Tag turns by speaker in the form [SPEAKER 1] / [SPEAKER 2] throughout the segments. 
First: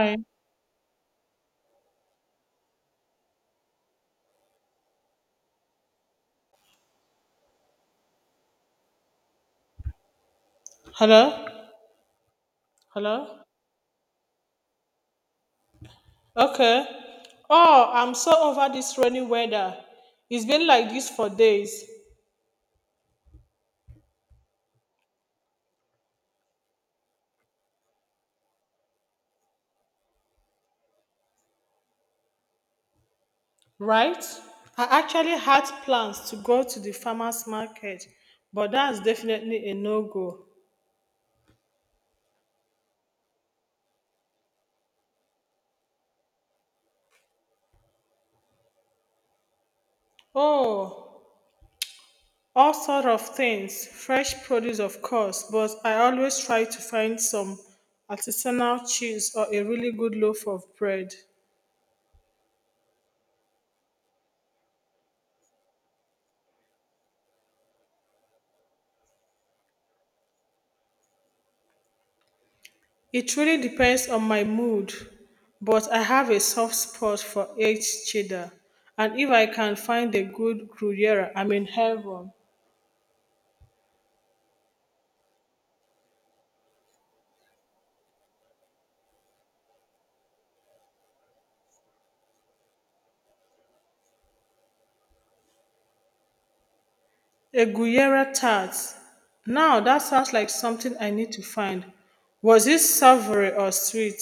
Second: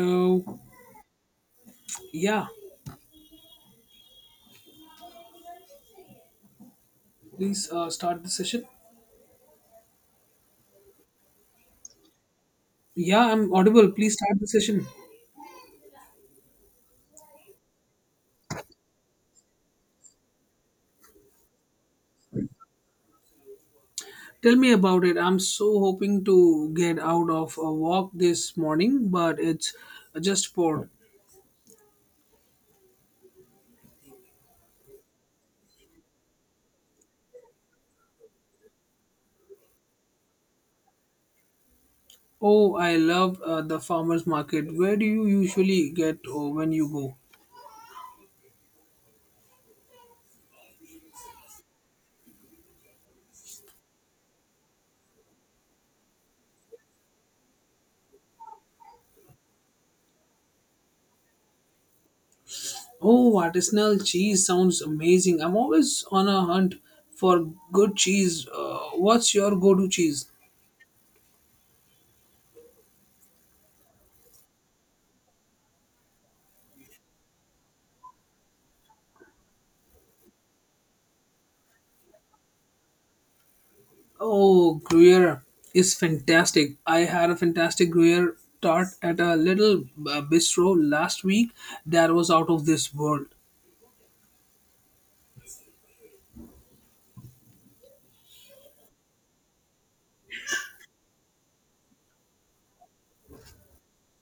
[SPEAKER 1] Hi.
[SPEAKER 2] So, yeah, please start the session.
[SPEAKER 1] Hello?
[SPEAKER 2] Yeah,
[SPEAKER 1] Hello?
[SPEAKER 2] I'm audible. Please start the session.
[SPEAKER 1] Okay. Oh, I'm so over this rainy weather. It's been like this for days,
[SPEAKER 2] Tell me about it. I'm so hoping to get out of a walk this morning, but it's just poured.
[SPEAKER 1] right? I actually had plans to go to the farmer's market, but that's definitely a no go.
[SPEAKER 2] Oh, I love the farmer's market. Where do you usually get when you go?
[SPEAKER 1] Oh, all sort of things, fresh produce, of course, but I always try to find some artisanal cheese or a really good loaf of bread.
[SPEAKER 2] Oh, artisanal cheese sounds amazing. I'm always on a hunt for good cheese. What's your go to cheese?
[SPEAKER 1] It really depends on my mood, but I have a soft spot for aged cheddar, and if I can find a good Gruyere, I'm in heaven.
[SPEAKER 2] Oh, Gruyere is fantastic. I had a fantastic Gruyere tart at a little bistro last week that was out of this world.
[SPEAKER 1] A Gruyere tart. Now that sounds like something I need to find. Was it savory or sweet?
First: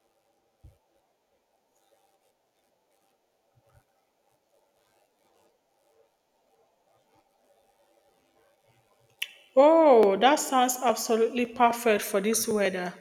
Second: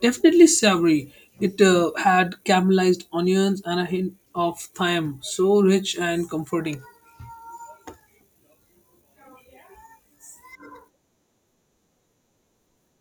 [SPEAKER 2] Definitely savory. It had caramelized onions and a hint of thyme. So rich and comforting.
[SPEAKER 1] Oh, that sounds absolutely perfect for this weather.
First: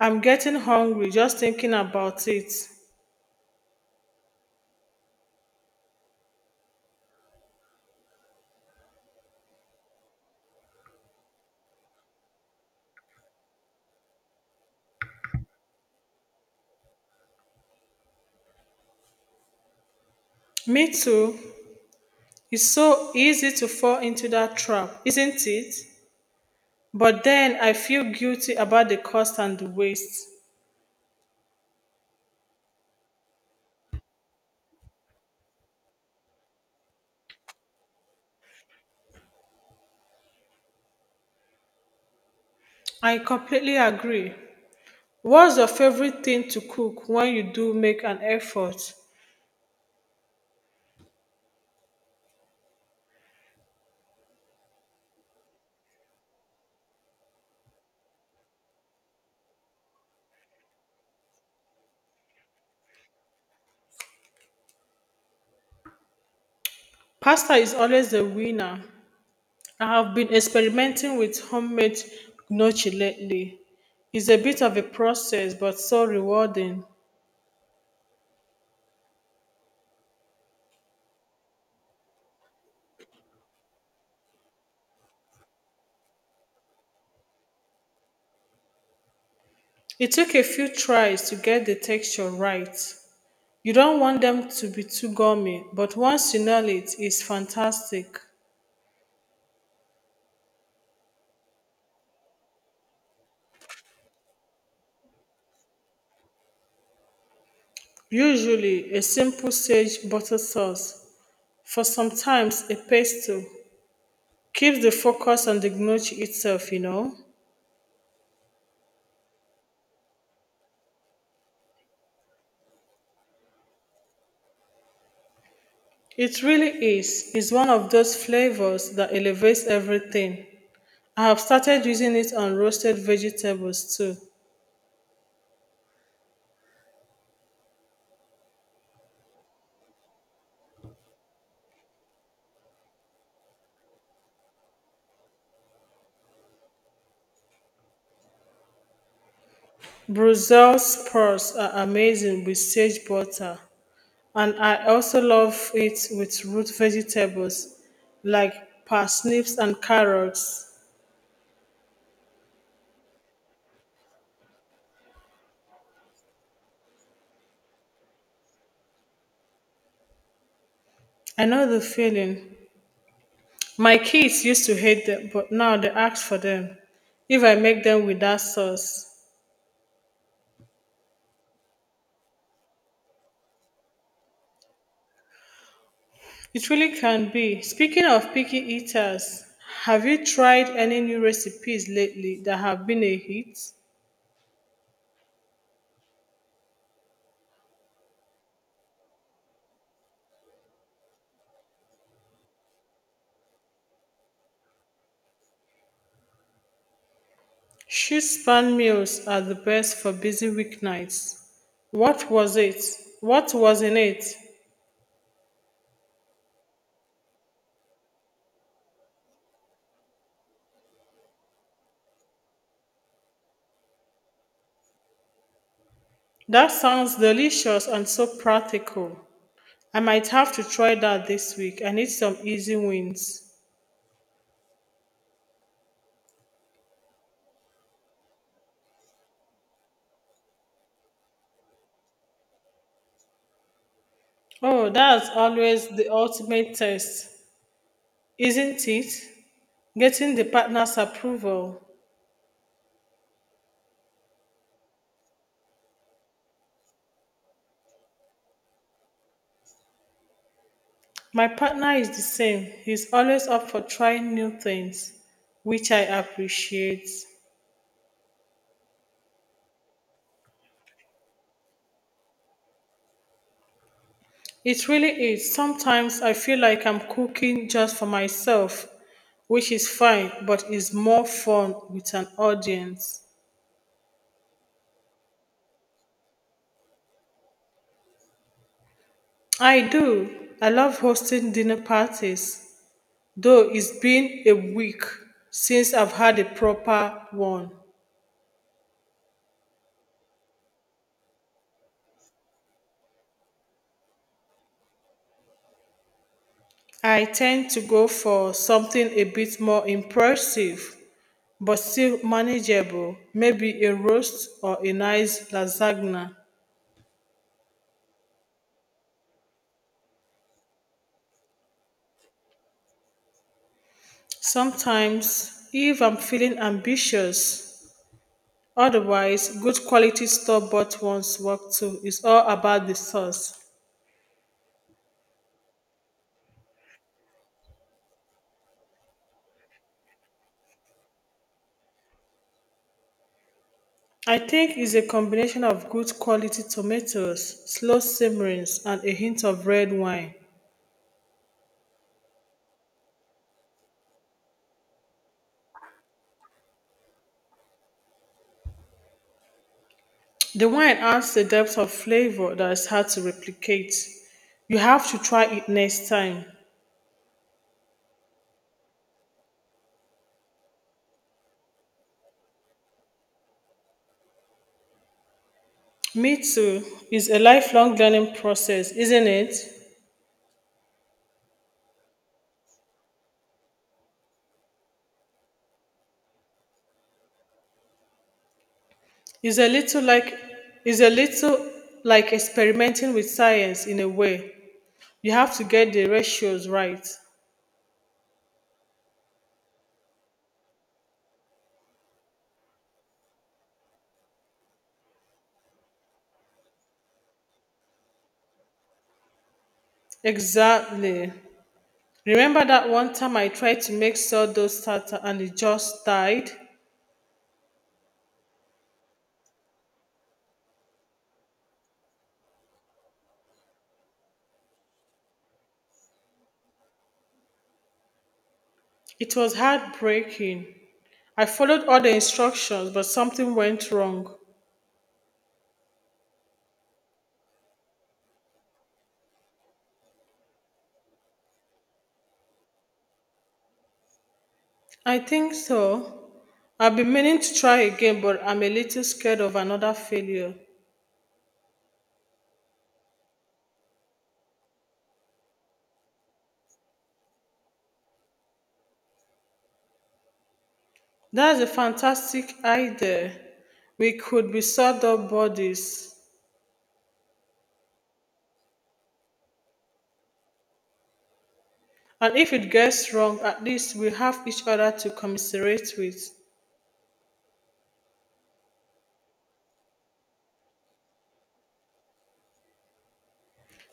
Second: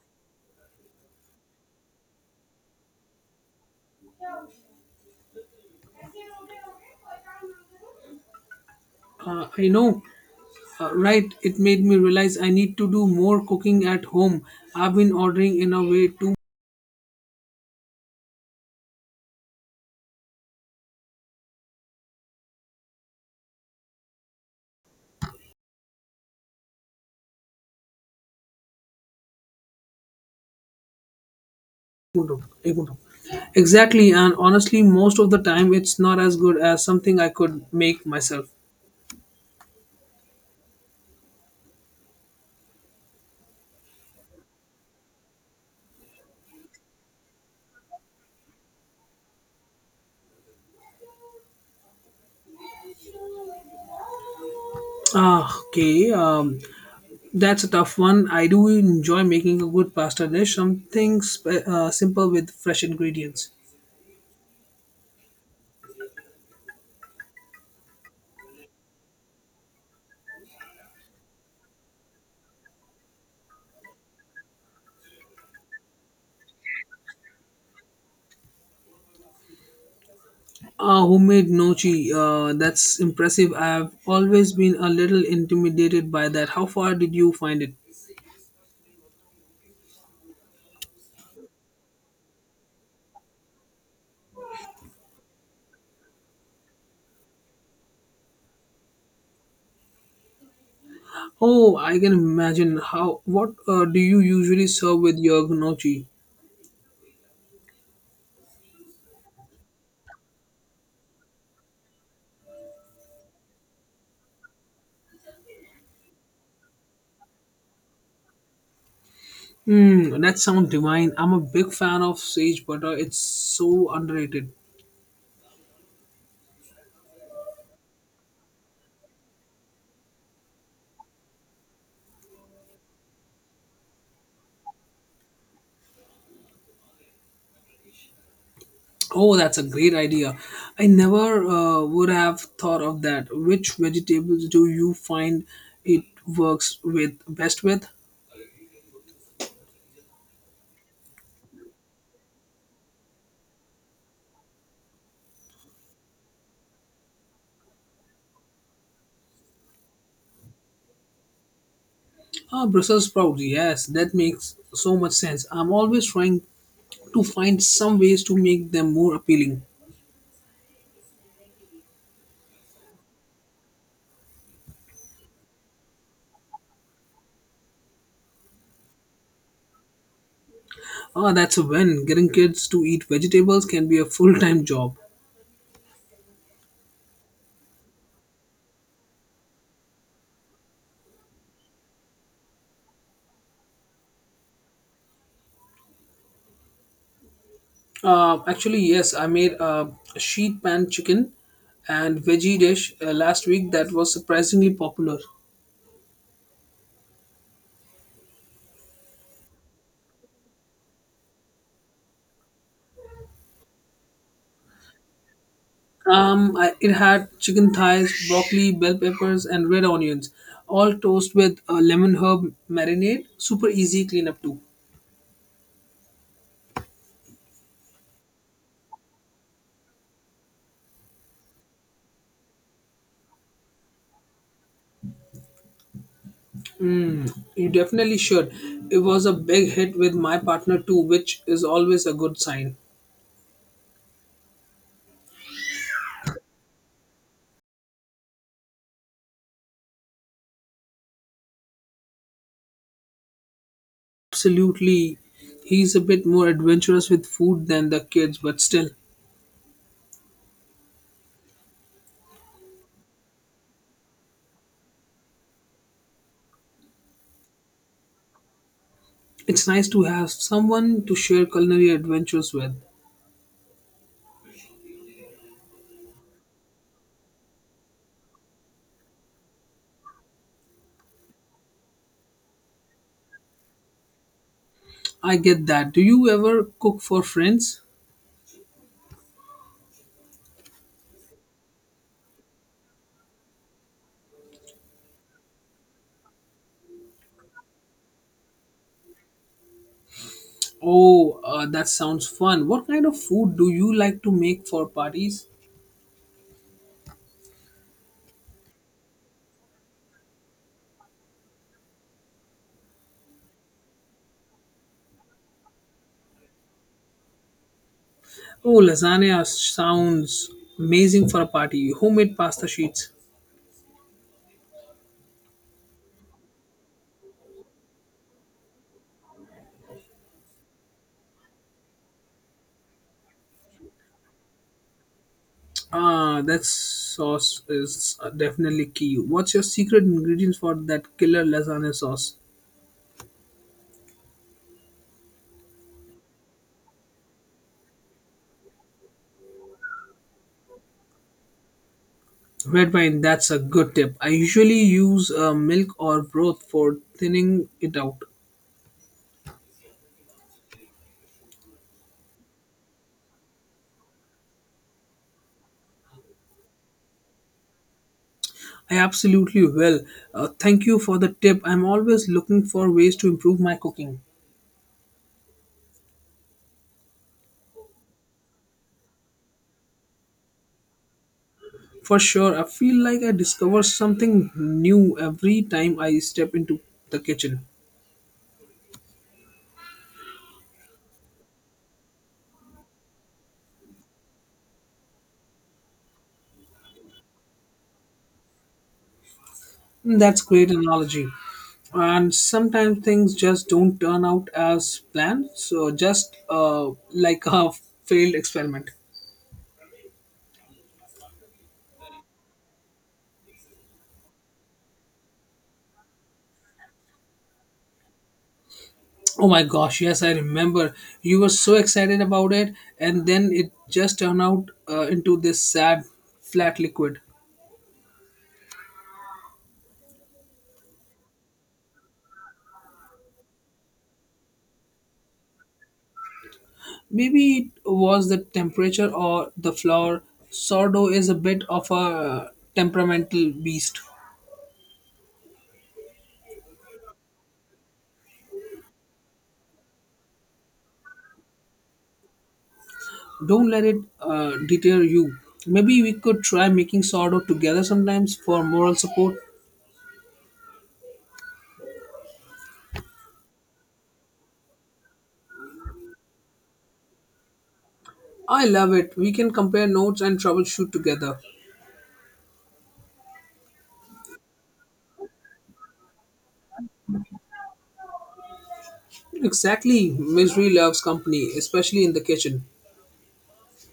[SPEAKER 1] I'm getting hungry just thinking about it.
[SPEAKER 2] I know, right? It made me realize I need to do more cooking at home. I've been ordering in a way too
[SPEAKER 1] Me too. It's so easy to fall into that trap, isn't it? But then I feel guilty about the cost and the waste.
[SPEAKER 2] Kuntum, a kuntum. Exactly, and honestly, most of the time it's not as good as something I could make myself.
[SPEAKER 1] I completely agree. What's your favorite thing to cook when you do make an effort?
[SPEAKER 2] Ah, okay, that's a tough one. I do enjoy making a good pasta dish, something simple with fresh ingredients.
[SPEAKER 1] Pasta is always the winner. I have been experimenting with homemade gnocchi lately. It's a bit of a process, but so rewarding.
[SPEAKER 2] Ah, homemade nochi, that's impressive. I've always been a little intimidated by that. How far did you find it?
[SPEAKER 1] It took a few tries to get the texture right. You don't want them to be too gummy, but once you nail it, it's fantastic.
[SPEAKER 2] Oh, I can imagine. How? What do you usually serve with your gnocchi?
[SPEAKER 1] Usually a simple sage butter sauce for sometimes a pesto keeps the focus on the gnocchi itself.
[SPEAKER 2] Hmm, that sounds divine. I'm a big fan of sage butter. It's so underrated.
[SPEAKER 1] It really is. It's one of those flavors that elevates everything. I have started using it on roasted vegetables too.
[SPEAKER 2] Oh, that's a great idea. I never would have thought of that. Which vegetables do you find it works with best with?
[SPEAKER 1] Brussels sprouts are amazing with sage butter, and I also love it with root vegetables like parsnips and carrots.
[SPEAKER 2] Ah, Brussels sprouts. Yes, that makes so much sense. I'm always trying to find some ways to make them more appealing.
[SPEAKER 1] I know the feeling. My kids used to hate them, but now they ask for them if I make them without sauce.
[SPEAKER 2] Ah, that's a win. Getting kids to eat vegetables can be a full-time job.
[SPEAKER 1] It really can be. Speaking of picky eaters, have you tried any new recipes lately that have been a hit?
[SPEAKER 2] Actually, yes, I made a sheet pan chicken and veggie dish last week that was surprisingly popular.
[SPEAKER 1] Shoot span meals are the best for busy weeknights. What was it? What was in it?
[SPEAKER 2] It had chicken thighs, broccoli, bell peppers, and red onions, all toast with a lemon herb marinade. Super easy cleanup too.
[SPEAKER 1] That sounds delicious and so practical. I might have to try that this week. I need some easy wins.
[SPEAKER 2] You definitely should. It was a big hit with my partner too, which is always a good sign.
[SPEAKER 1] Oh, that's always the ultimate test. Isn't it? Getting the partner's approval.
[SPEAKER 2] Absolutely, he's a bit more adventurous with food than the kids, but still,
[SPEAKER 1] My partner is the same. He's always up for trying new things, which I appreciate.
[SPEAKER 2] it's nice to have someone to share culinary adventures with.
[SPEAKER 1] It really is. Sometimes I feel like I'm cooking just for myself, which is fine, but is more fun with an audience.
[SPEAKER 2] I get that. Do you ever cook for friends?
[SPEAKER 1] I do. I love hosting dinner parties, though it's been a week since I've had a proper one.
[SPEAKER 2] Oh, that sounds fun. What kind of food do you like to make for parties?
[SPEAKER 1] I tend to go for something a bit more impressive, but still manageable, maybe a roast or a nice lasagna.
[SPEAKER 2] Oh, lasagna sounds amazing for a party. Homemade pasta sheets.
[SPEAKER 1] Sometimes, if I'm feeling ambitious, otherwise, good quality store bought ones work too. It's all about the sauce.
[SPEAKER 2] Ah, that sauce is definitely key. What's your secret ingredients for that killer lasagna sauce?
[SPEAKER 1] I think it's a combination of good quality tomatoes, slow simmerings, and a hint of red wine.
[SPEAKER 2] Red wine, that's a good tip. I usually use milk or broth for thinning it out.
[SPEAKER 1] The wine adds a depth of flavor that is hard to replicate. You have to try it next time.
[SPEAKER 2] I absolutely will. Thank you for the tip. I'm always looking for ways to improve my cooking.
[SPEAKER 1] Me too. It's a lifelong learning process, isn't it?
[SPEAKER 2] For sure, I feel like I discover something new every time I step into the kitchen.
[SPEAKER 1] It's a little like it's a little like experimenting with science in a way. You have to get the ratios right.
[SPEAKER 2] Hmm, that's great analogy. And sometimes things just don't turn out as planned, so just like a failed experiment.
[SPEAKER 1] Exactly. Remember that one time I tried to make sourdough starter and it just died?
[SPEAKER 2] Oh my gosh, yes, I remember. You were so excited about it, and then it just turned out into this sad, flat liquid.
[SPEAKER 1] It was heartbreaking. I followed all the instructions, but something went wrong.
[SPEAKER 2] Maybe it was the temperature or the flour. Sourdough is a bit of a temperamental beast.
[SPEAKER 1] I think so. I've been meaning to try again, but I'm a little scared of another failure.
[SPEAKER 2] Don't let it deter you. Maybe we could try making sourdough together sometimes for moral support.
[SPEAKER 1] That's a fantastic idea. We could be sort of bodies.
[SPEAKER 2] I love it. We can compare notes and troubleshoot together.
[SPEAKER 1] And if it gets wrong, at least we have each other to commiserate with.
[SPEAKER 2] Exactly. Misery loves company, especially in the kitchen.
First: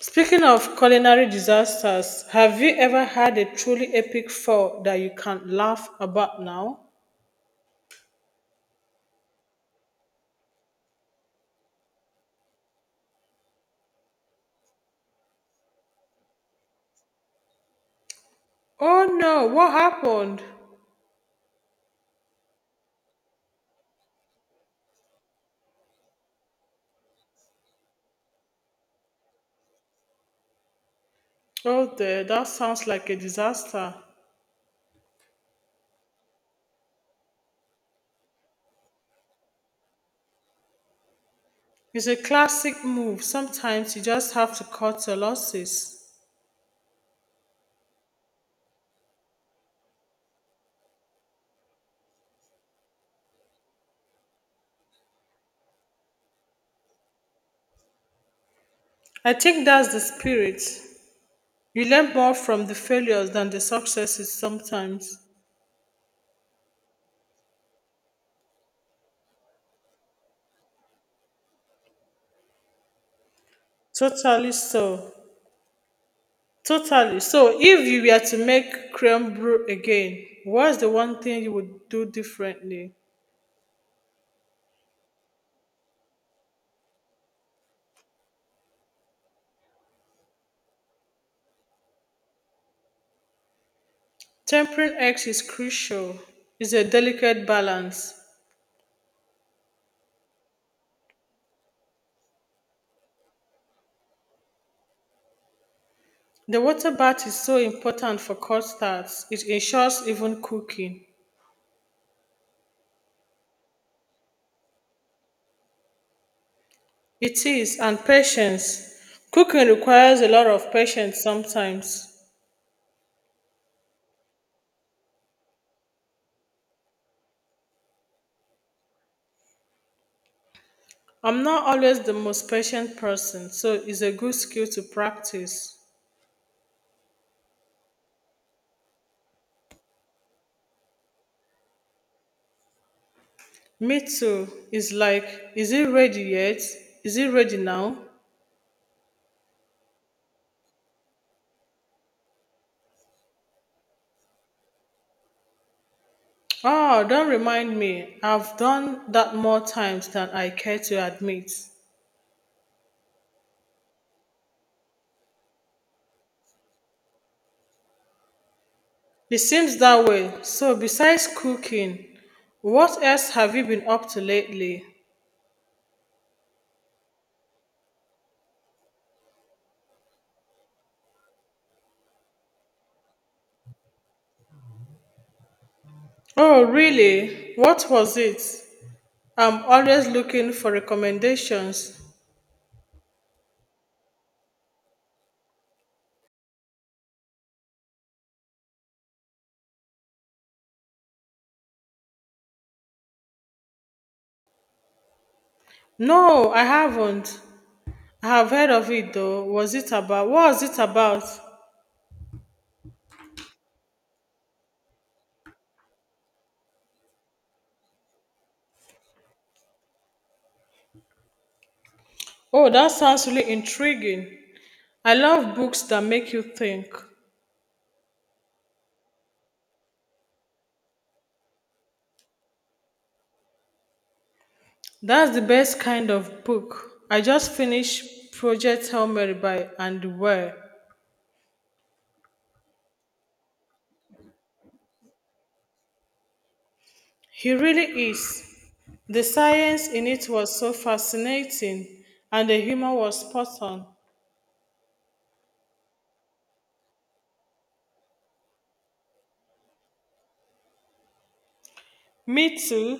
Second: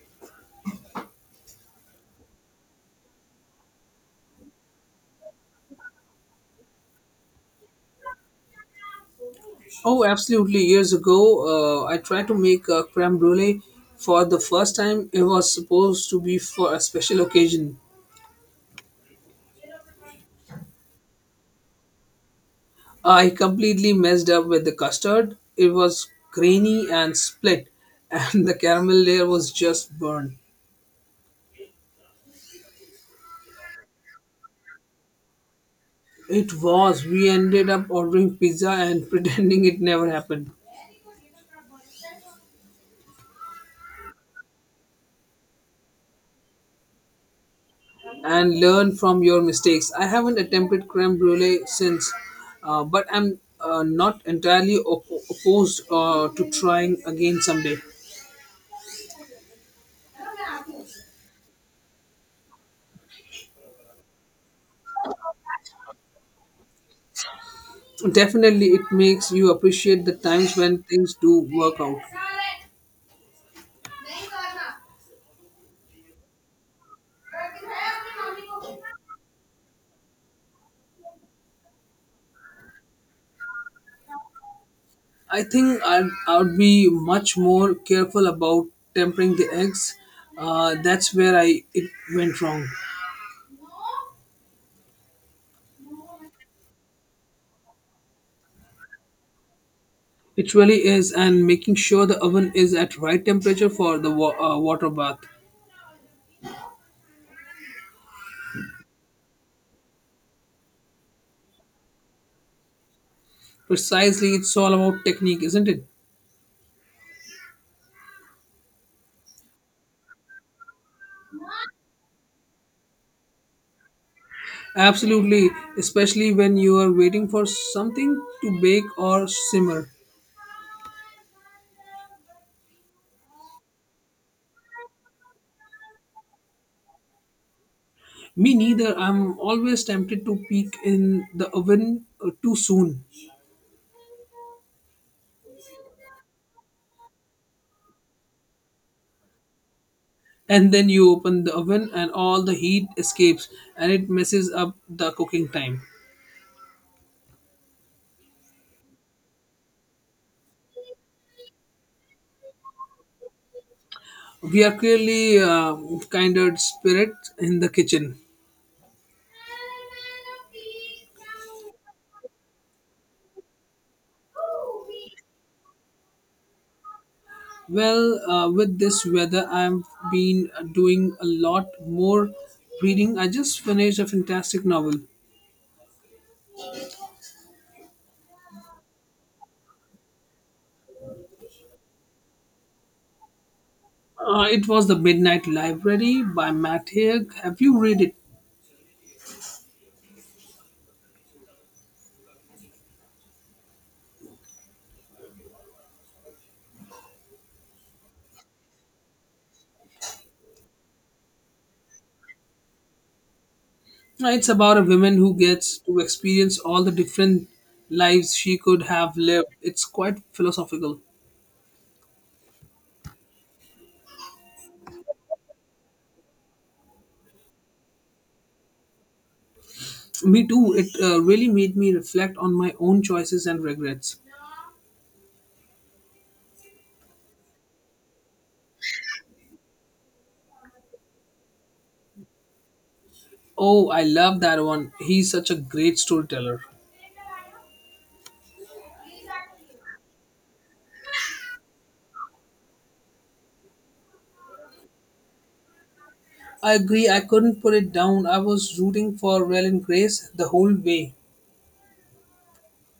[SPEAKER 1] Speaking of culinary disasters, have you ever had a truly epic fall that you can't laugh about now?
[SPEAKER 2] Oh, absolutely. Years ago, I tried to make a creme brulee for the first time. It was supposed to be for a special occasion.
[SPEAKER 1] Oh no, what happened?
[SPEAKER 2] I completely messed up with the custard. It was grainy and split, and the caramel layer was just burned.
[SPEAKER 1] Oh, dear, that sounds like a disaster.
[SPEAKER 2] It was. We ended up ordering pizza and pretending it never happened.
[SPEAKER 1] It's a classic move. Sometimes you just have to cut your losses.
[SPEAKER 2] And learn from your mistakes. I haven't attempted creme brulee since, but I'm not entirely opposed to trying again someday.
[SPEAKER 1] I think that's the spirit. You learn more from the failures than the successes sometimes.
[SPEAKER 2] Definitely, it makes you appreciate the times when things do work out.
[SPEAKER 1] Totally so. Totally. So, if you were to make creme brulee again, what's the one thing you would do differently?
[SPEAKER 2] I think I'd be much more careful about tempering the eggs. That's where I it went wrong.
[SPEAKER 1] Tempering eggs is crucial. It's a delicate balance.
[SPEAKER 2] It really is, and making sure the oven is at right temperature for the water bath.
[SPEAKER 1] The water bath is so important for custards. It ensures even cooking.
[SPEAKER 2] Precisely, it's all about technique, isn't it?
[SPEAKER 1] It is, and patience. Cooking requires a lot of patience sometimes.
[SPEAKER 2] Absolutely, especially when you are waiting for something to bake or simmer.
[SPEAKER 1] I'm not always the most patient person, so it's a good skill to practice.
[SPEAKER 2] Me neither. I'm always tempted to peek in the oven too soon.
[SPEAKER 1] Me too. It's like, is it ready yet? Is it ready now?
[SPEAKER 2] And then you open the oven and all the heat escapes and it messes up the cooking time.
[SPEAKER 1] Oh, don't remind me. I've done that more times than I care to admit.
[SPEAKER 2] We are clearly kind spirit in the kitchen.
[SPEAKER 1] It seems that way. So, besides cooking, what else have you been up to lately?
[SPEAKER 2] Well, with this weather I've been doing a lot more reading. I just finished a fantastic novel.
[SPEAKER 1] Oh, really? What was it? I'm always looking for recommendations.
[SPEAKER 2] It was The Midnight Library by Matt Haig. Have you read it?
[SPEAKER 1] No, I haven't. I have heard of it though. Was it about what was it about?
[SPEAKER 2] It's about a woman who gets to experience all the different lives she could have lived. It's quite philosophical.
[SPEAKER 1] Oh, that sounds really intriguing. I love books that make you think.
[SPEAKER 2] Me too. It really made me reflect on my own choices and regrets.
[SPEAKER 1] That's the best kind of book. I just finished Project Hail Mary by Andy Weir.
[SPEAKER 2] Oh, I love that one. He's such a great storyteller.
[SPEAKER 1] He really is. The science in it was so fascinating and the humor was spot on.
[SPEAKER 2] I agree. I couldn't put it down. I was rooting for Raylan Grace the whole way.
[SPEAKER 1] Me too.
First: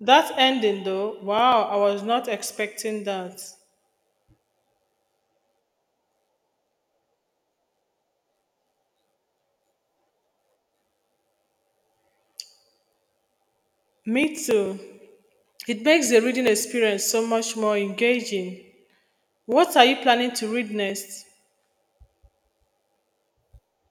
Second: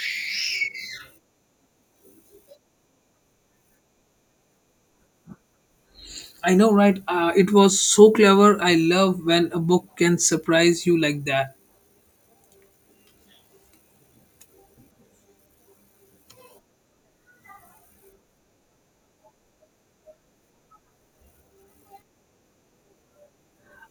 [SPEAKER 1] That ending though, wow, I was not expecting that.
[SPEAKER 2] I know, right? It was so clever. I love when a book can surprise you like that.
[SPEAKER 1] Me too. It makes the reading experience so much more engaging. What are you planning to read next?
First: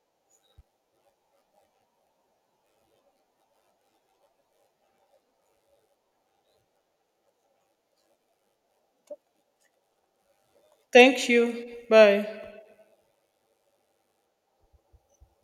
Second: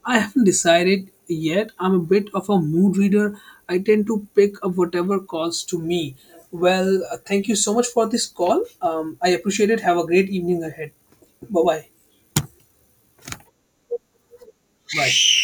[SPEAKER 2] I haven't decided yet. I'm a bit of a mood reader. I tend to pick up whatever calls to me. Well, thank you so much for this call. I appreciate it. Have a great evening ahead.
[SPEAKER 1] Thank
[SPEAKER 2] Bye
[SPEAKER 1] you.
[SPEAKER 2] bye.
[SPEAKER 1] Bye.
[SPEAKER 2] Right.